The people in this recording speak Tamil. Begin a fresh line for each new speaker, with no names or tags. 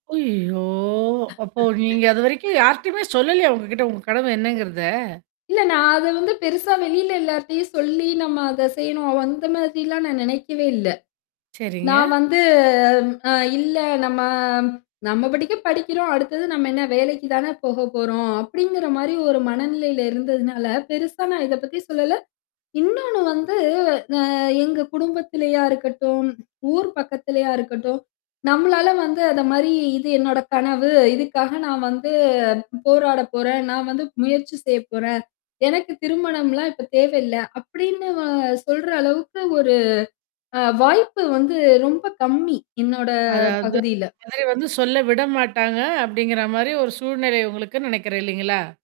ஐயயோ! அப்போ நீங்க அதுவரைக்கும் யார்ட்டயுமே சொல்லலையா? உங்ககிட்ட உங்க கனவு என்னங்கிறத?
இல்ல நான் அத வந்து பெருசா வெளியில எல்லார்ட்டயும் சொல்லி நம்ம அத செய்யணும். அந்த மாதிரிலாம் நான் நெனைக்கவே இல்ல.
சரிங்க.
நான் வந்து அ இல்ல நம்ம நம்ம படிக்கு படிக்கிறோம். அடுத்தது நம்ம என்ன வேலைக்கு தானே போக போறோம். அப்படிங்கிற மாரி ஒரு மனநிலையில இருந்ததுனால, பெருசா நான் இத பத்தி சொல்லல. இன்னொன்னு வந்து அ எங்க குடும்பத்திலயா இருக்கட்டும், ஊர் பக்கத்துலயா இருக்கட்டும். நம்மளால வந்து அத மாரி இது என்னோட கனவு. இதுக்காக நான் வந்து போராட போறேன். நான் வந்து முயற்சி செய்ய போறேன். எனக்கு திருமணம்லாம் இப்ப தேவையில்ல. அப்படின்னு வ சொல்ற அளவுக்கு ஒரு அ வாய்ப்பு வந்து ரொம்ப கம்மி, என்னோட
அதாவது.
பகுதியில.
இந்த மாதிரி வந்து சொல்ல விட மாட்டாங்க. அப்படிங்கிற மாரி ஒரு சூழ்நிலை உங்களுக்குன்னு நெனைக்கிறேன் இல்லைங்களா?